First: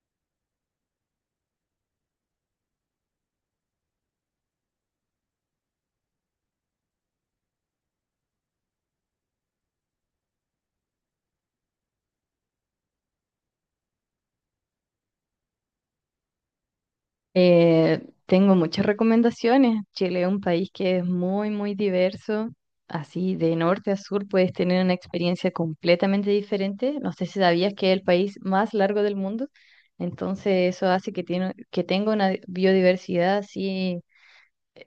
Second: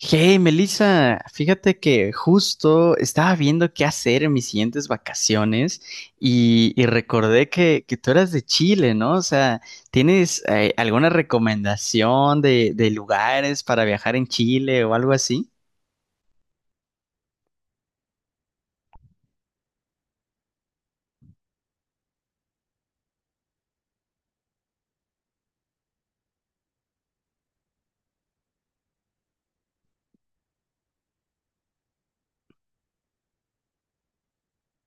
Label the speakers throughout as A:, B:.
A: Hey, Melissa, fíjate que justo estaba viendo qué hacer en mis siguientes vacaciones y recordé que tú eras de Chile, ¿no? O sea, ¿tienes alguna recomendación de lugares para viajar en Chile o algo así?
B: Eh, tengo muchas recomendaciones. Chile es un país que es muy, muy diverso. Así, de norte a sur puedes tener una experiencia completamente diferente. No sé si sabías que es el país más largo del mundo. Entonces, eso hace que tenga una biodiversidad así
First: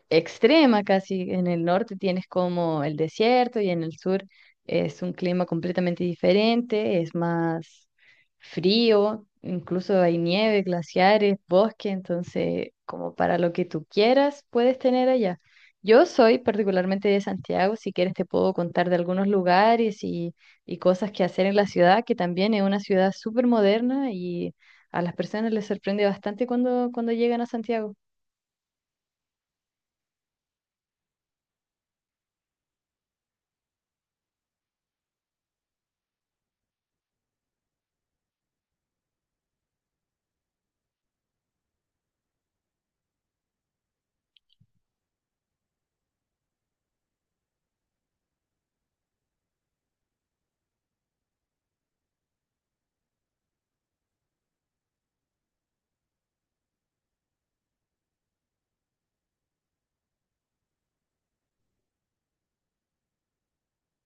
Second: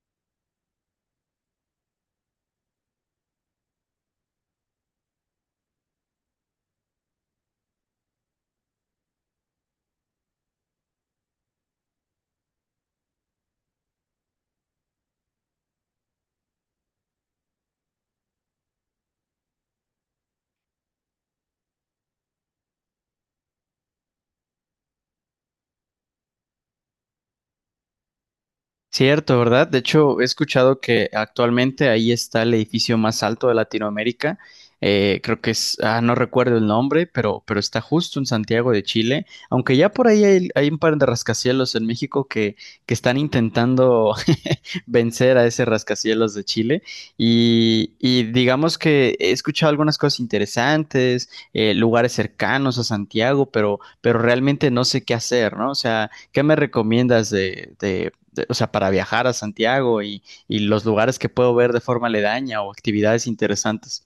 B: extrema casi. En el norte tienes como el desierto y en el sur es un clima completamente diferente, es más frío, incluso hay nieve, glaciares, bosque, entonces como para lo que tú quieras puedes tener allá. Yo soy particularmente de Santiago, si quieres te puedo contar de algunos lugares y cosas que hacer en la ciudad, que también es una ciudad súper moderna y a las personas les sorprende bastante cuando llegan a Santiago.
A: Cierto, ¿verdad? De hecho, he escuchado que actualmente ahí está el edificio más alto de Latinoamérica. Creo que es, ah, no recuerdo el nombre, pero está justo en Santiago de Chile. Aunque ya por ahí hay un par de rascacielos en México que están intentando vencer a ese rascacielos de Chile. Y digamos que he escuchado algunas cosas interesantes, lugares cercanos a Santiago, pero realmente no sé qué hacer, ¿no? O sea, ¿qué me recomiendas de, o sea, para viajar a Santiago y los lugares que puedo ver de forma aledaña o actividades interesantes?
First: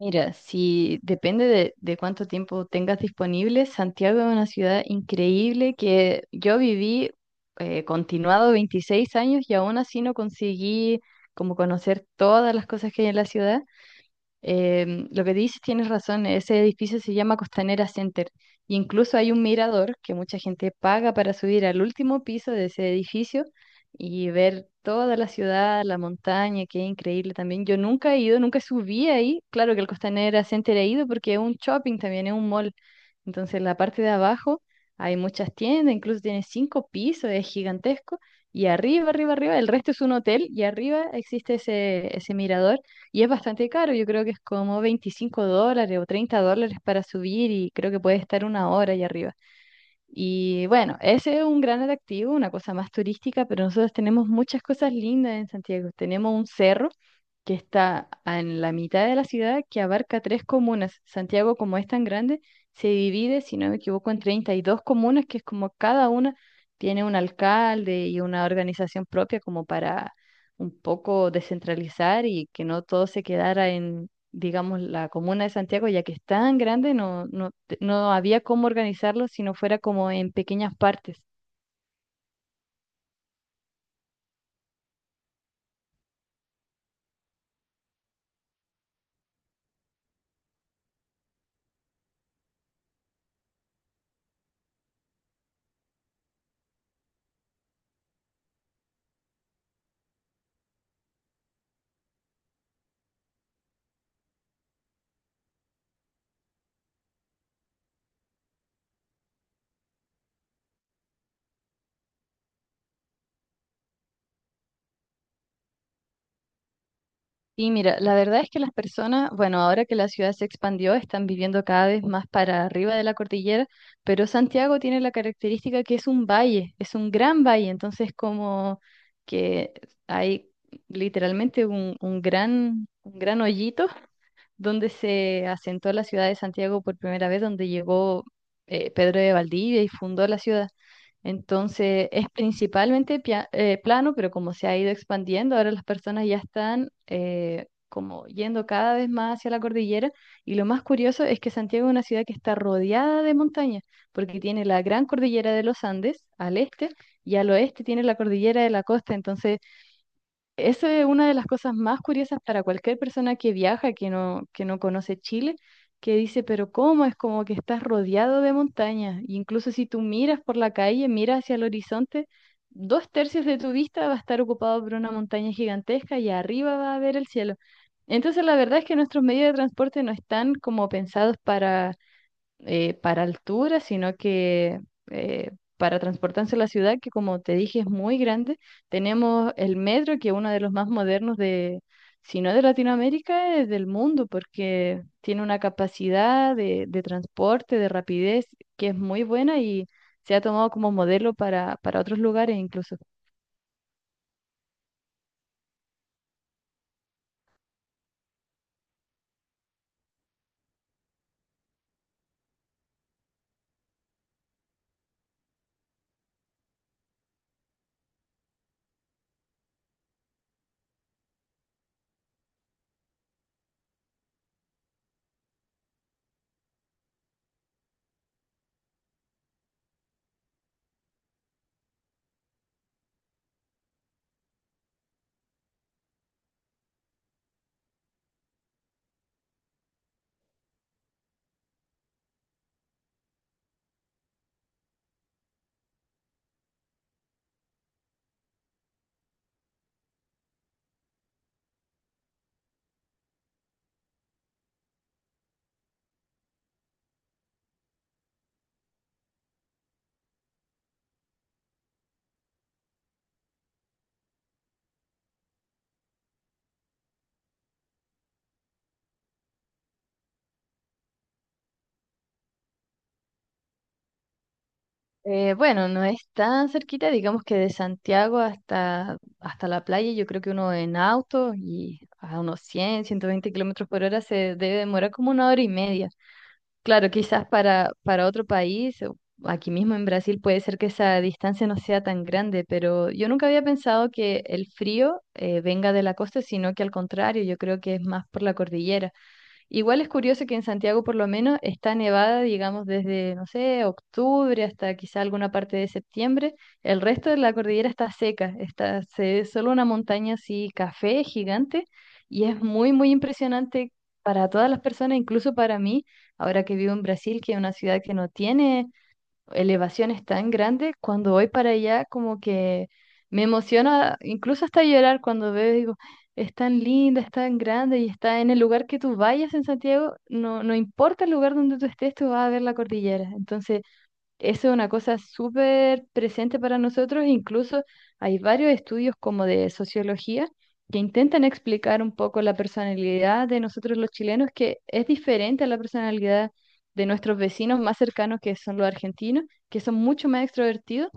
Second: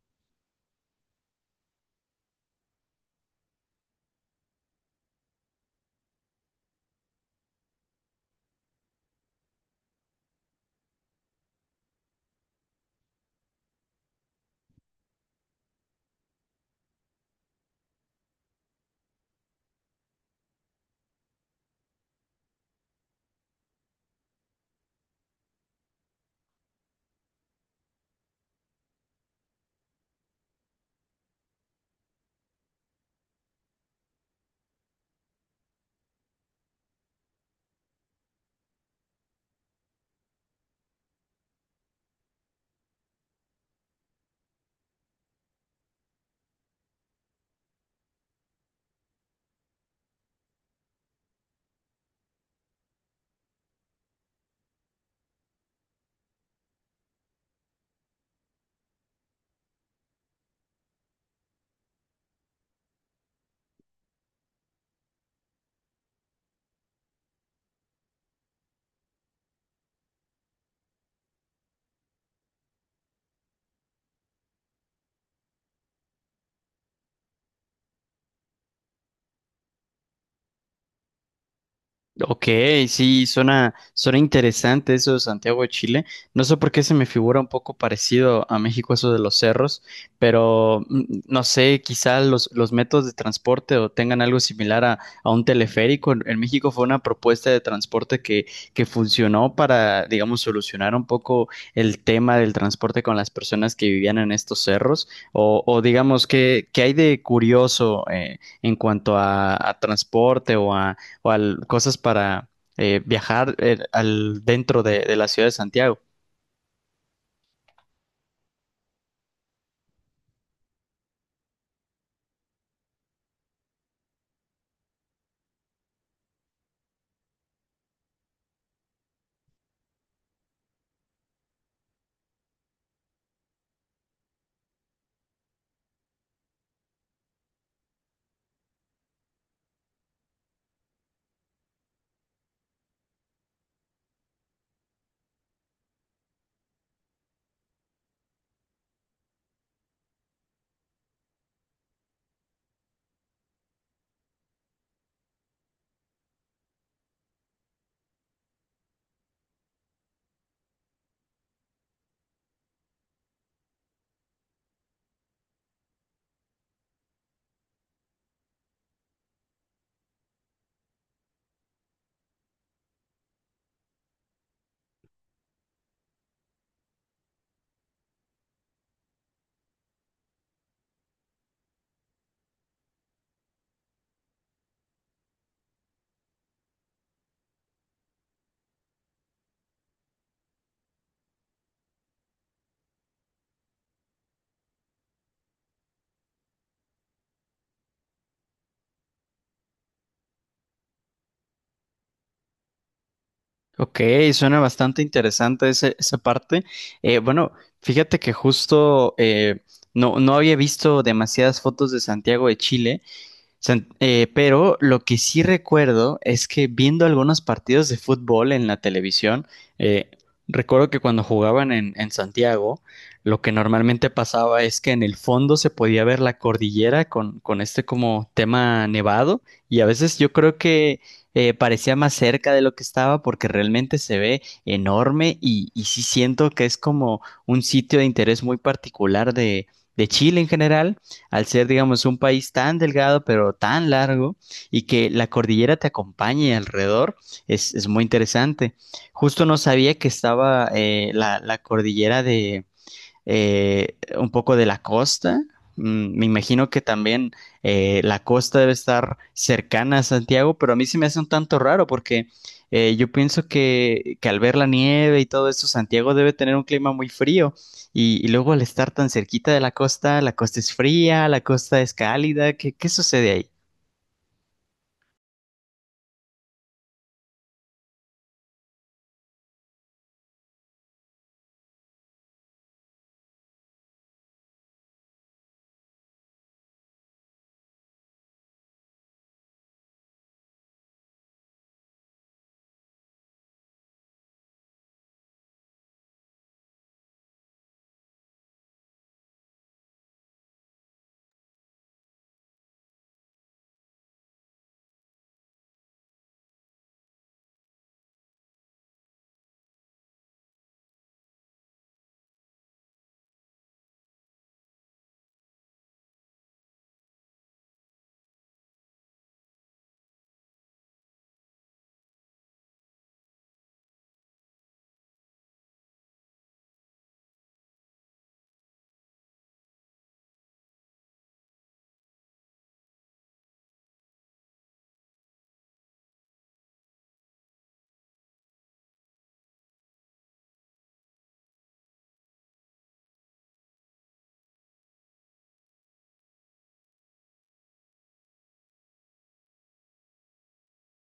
B: Mira, si depende de cuánto tiempo tengas disponible, Santiago es una ciudad increíble que yo viví continuado 26 años y aún así no conseguí como conocer todas las cosas que hay en la ciudad. Lo que dices, tienes razón, ese edificio se llama Costanera Center y incluso hay un mirador que mucha gente paga para subir al último piso de ese edificio y ver toda la ciudad, la montaña, que es increíble también. Yo nunca he ido, nunca subí ahí. Claro que el Costanera Center he ido porque es un shopping también, es un mall. Entonces, la parte de abajo hay muchas tiendas, incluso tiene cinco pisos, es gigantesco. Y arriba, arriba, arriba, el resto es un hotel y arriba existe ese mirador y es bastante caro, yo creo que es como $25 o $30 para subir y creo que puede estar una hora allá arriba. Y bueno, ese es un gran atractivo, una cosa más turística, pero nosotros tenemos muchas cosas lindas en Santiago. Tenemos un cerro que está en la mitad de la ciudad que abarca tres comunas. Santiago, como es tan grande, se divide, si no me equivoco, en 32 comunas, que es como cada una tiene un alcalde y una organización propia como para un poco descentralizar y que no todo se quedara digamos, la comuna de Santiago, ya que es tan grande, no había cómo organizarlo si no fuera como en pequeñas partes.
A: Ok, sí, suena, suena interesante eso de Santiago de Chile. No sé por qué se me figura un poco parecido a México eso de los cerros, pero no sé, quizá los métodos de transporte o tengan algo similar a un teleférico. En México fue una propuesta de transporte que funcionó para, digamos, solucionar un poco el tema del transporte con las personas que vivían en estos cerros. O digamos, qué hay de curioso en cuanto a transporte o a cosas para viajar al, dentro de la ciudad de Santiago?
B: Y mira, la verdad es que las personas, bueno, ahora que la ciudad se expandió, están viviendo cada vez más para arriba de la cordillera, pero Santiago tiene la característica que es un valle, es un gran valle, entonces como que hay literalmente un gran hoyito donde se asentó la ciudad de Santiago por primera vez, donde llegó Pedro de Valdivia y fundó la ciudad. Entonces es principalmente plano, pero como se ha ido expandiendo, ahora las personas ya están como yendo cada vez más hacia la cordillera. Y lo más curioso es que Santiago es una ciudad que está rodeada de montañas, porque tiene la gran cordillera de los Andes al este y al oeste tiene la cordillera de la costa. Entonces eso es una de las cosas más curiosas para cualquier persona que viaja, que no conoce Chile, que dice, pero ¿cómo? Es como que estás rodeado de montañas. E incluso si tú miras por la calle, miras hacia el horizonte, dos tercios de tu vista va a estar ocupado por una montaña gigantesca y arriba va a ver el cielo. Entonces, la verdad es que nuestros medios de transporte no están como pensados para altura, sino que eh, para transportarse a la ciudad, que como te dije es muy grande. Tenemos el metro, que es uno de los más modernos de, si no de Latinoamérica, es del mundo, porque tiene una capacidad de transporte, de rapidez, que es muy buena y se ha tomado como modelo para otros lugares incluso.
A: Ok, suena bastante interesante esa parte. Bueno, fíjate que justo no había visto demasiadas fotos de Santiago de Chile. Pero lo que sí recuerdo es que viendo algunos partidos de fútbol en la televisión, eh, recuerdo que cuando jugaban en Santiago, lo que normalmente pasaba es que en el fondo se podía ver la cordillera con este como tema nevado y a veces yo creo que parecía más cerca de lo que estaba porque realmente se ve enorme y sí siento que es como un sitio de interés muy particular de Chile en general al ser, digamos, un país tan delgado pero tan largo y que la cordillera te acompañe alrededor, es muy interesante. Justo no sabía que estaba la, la cordillera de, un poco de la costa. Mm, me imagino que también la costa debe estar cercana a Santiago, pero a mí se me hace un tanto raro porque yo pienso que al ver la nieve y todo eso, Santiago debe tener un clima muy frío y luego al estar tan cerquita de la costa es fría, la costa es cálida, ¿qué, qué sucede ahí?
B: Bueno, no es tan cerquita, digamos que de Santiago hasta la playa, yo creo que uno en auto y a unos 100, 120 kilómetros por hora se debe demorar como una hora y media. Claro, quizás para otro país, o aquí mismo en Brasil puede ser que esa distancia no sea tan grande, pero yo nunca había pensado que el frío venga de la costa, sino que al contrario, yo creo que es más por la cordillera. Igual es curioso que en Santiago por lo menos está nevada, digamos, desde, no sé, octubre hasta quizá alguna parte de septiembre. El resto de la cordillera está seca, está, se ve solo una montaña así, café gigante, y es muy, muy impresionante para todas las personas, incluso para mí, ahora que vivo en Brasil, que es una ciudad que no tiene elevaciones tan grandes, cuando voy para allá como que me emociona, incluso hasta llorar cuando veo, digo, es tan linda, es tan grande y está en el lugar que tú vayas en Santiago, no importa el lugar donde tú estés, tú vas a ver la cordillera. Entonces, eso es una cosa súper presente para nosotros, incluso hay varios estudios como de sociología que intentan explicar un poco la personalidad de nosotros los chilenos, que es diferente a la personalidad de nuestros vecinos más cercanos, que son los argentinos, que son mucho más extrovertidos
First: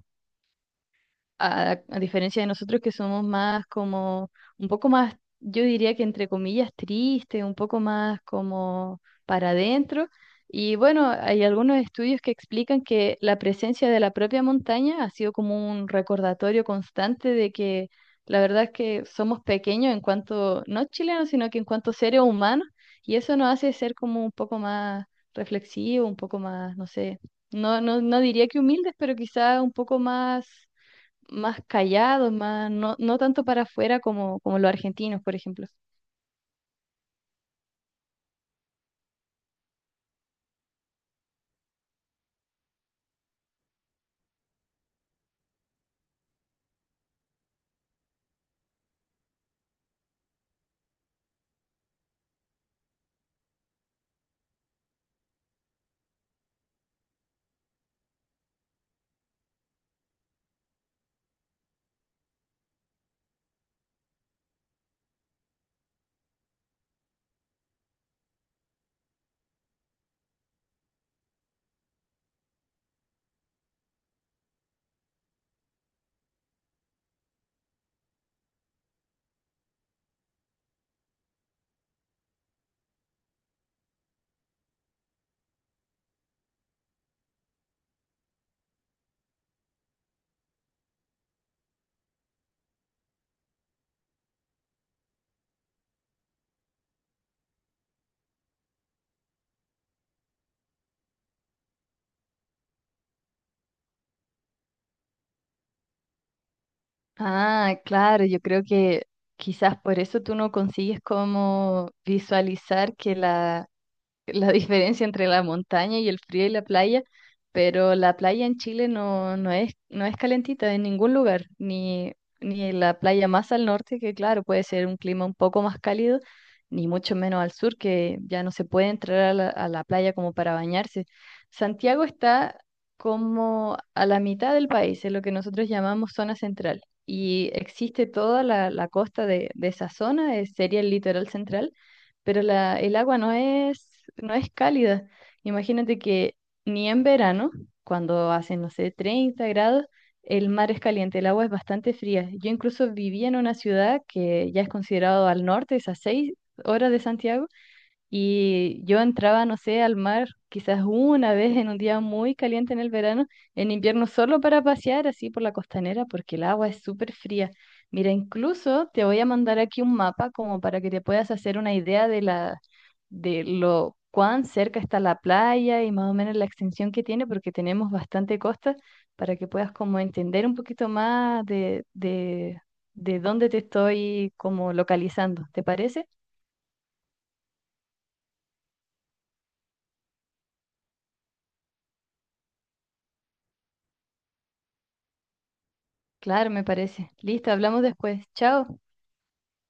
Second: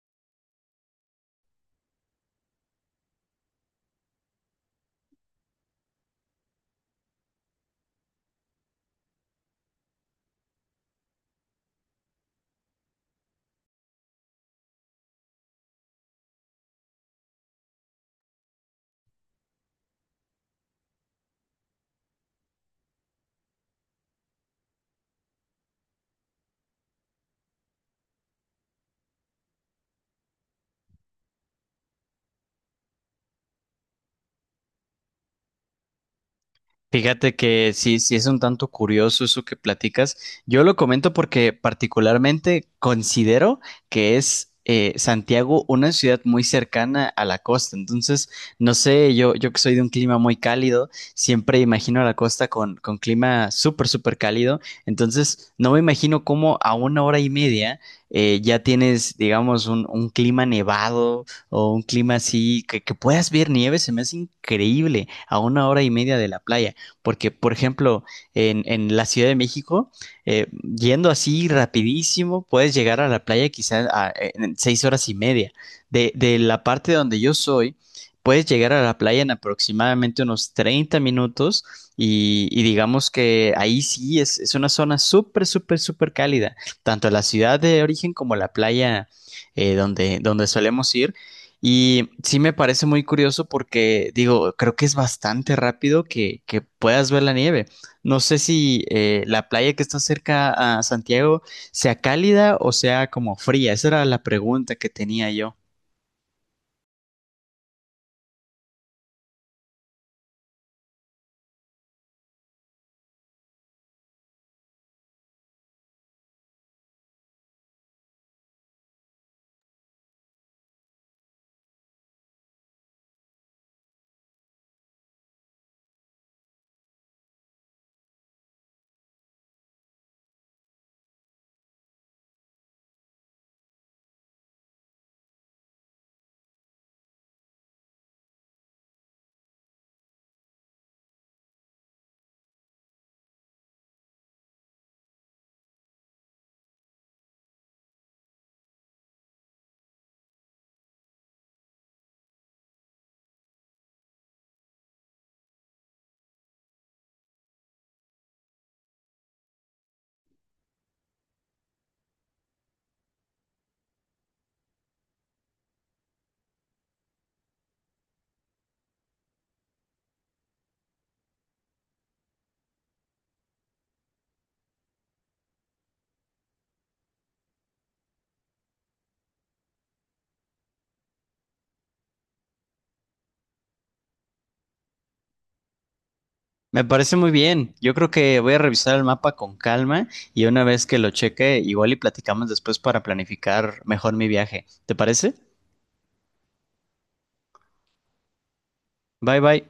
B: a diferencia de nosotros que somos más como, un poco más, yo diría que entre comillas triste, un poco más como para adentro. Y bueno, hay algunos estudios que explican que la presencia de la propia montaña ha sido como un recordatorio constante de que la verdad es que somos pequeños en cuanto, no chilenos, sino que en cuanto seres humanos, y eso nos hace ser como un poco más reflexivos, un poco más, no sé, no diría que humildes, pero quizá un poco más callados, más, no tanto para afuera como, como los argentinos, por ejemplo.
A: Fíjate que sí, sí es un tanto curioso eso que platicas. Yo lo comento porque particularmente considero que es Santiago una ciudad muy cercana a la costa. Entonces, no sé, yo que soy de un clima muy cálido, siempre imagino a la costa con clima súper, súper cálido. Entonces, no me imagino cómo a una hora y media ya tienes, digamos, un clima nevado o un clima así, que puedas ver nieve, se me hace increíble a una hora y media de la playa. Porque, por ejemplo, en la Ciudad de México, eh, yendo así rapidísimo, puedes llegar a la playa quizás en 6 horas y media. De la parte donde yo soy, puedes llegar a la playa en aproximadamente unos 30 minutos y digamos que ahí sí es una zona súper, súper, súper cálida. Tanto la ciudad de origen como la playa donde, donde solemos ir y sí me parece muy curioso porque, digo, creo que es bastante rápido que puedas ver la nieve. No sé si la playa que está cerca a Santiago sea cálida o sea como fría. Esa era la pregunta que tenía yo.
B: Ah, claro, yo creo que quizás por eso tú no consigues como visualizar que la diferencia entre la montaña y el frío y la playa, pero la playa en Chile no es calentita en ningún lugar, ni en la playa más al norte, que claro, puede ser un clima un poco más cálido, ni mucho menos al sur, que ya no se puede entrar a la playa como para bañarse. Santiago está como a la mitad del país, en lo que nosotros llamamos zona central. Y existe toda la costa de esa zona, sería el litoral central, pero el agua no es cálida. Imagínate que ni en verano, cuando hacen, no sé, 30 grados, el mar es caliente, el agua es bastante fría. Yo incluso vivía en una ciudad que ya es considerado al norte, es a 6 horas de Santiago, y yo entraba, no sé, al mar quizás una vez en un día muy caliente en el verano, en invierno solo para pasear así por la costanera, porque el agua es súper fría. Mira, incluso te voy a mandar aquí un mapa como para que te puedas hacer una idea de lo cuán cerca está la playa y más o menos la extensión que tiene, porque tenemos bastante costa, para que puedas como entender un poquito más de dónde te estoy como localizando. ¿Te parece?
A: Me parece muy bien. Yo creo que voy a revisar el mapa con calma y una vez que lo cheque, igual y platicamos después para planificar mejor mi viaje. ¿Te parece?
B: Claro, me parece. Listo, hablamos después. Chao.
A: Bye bye.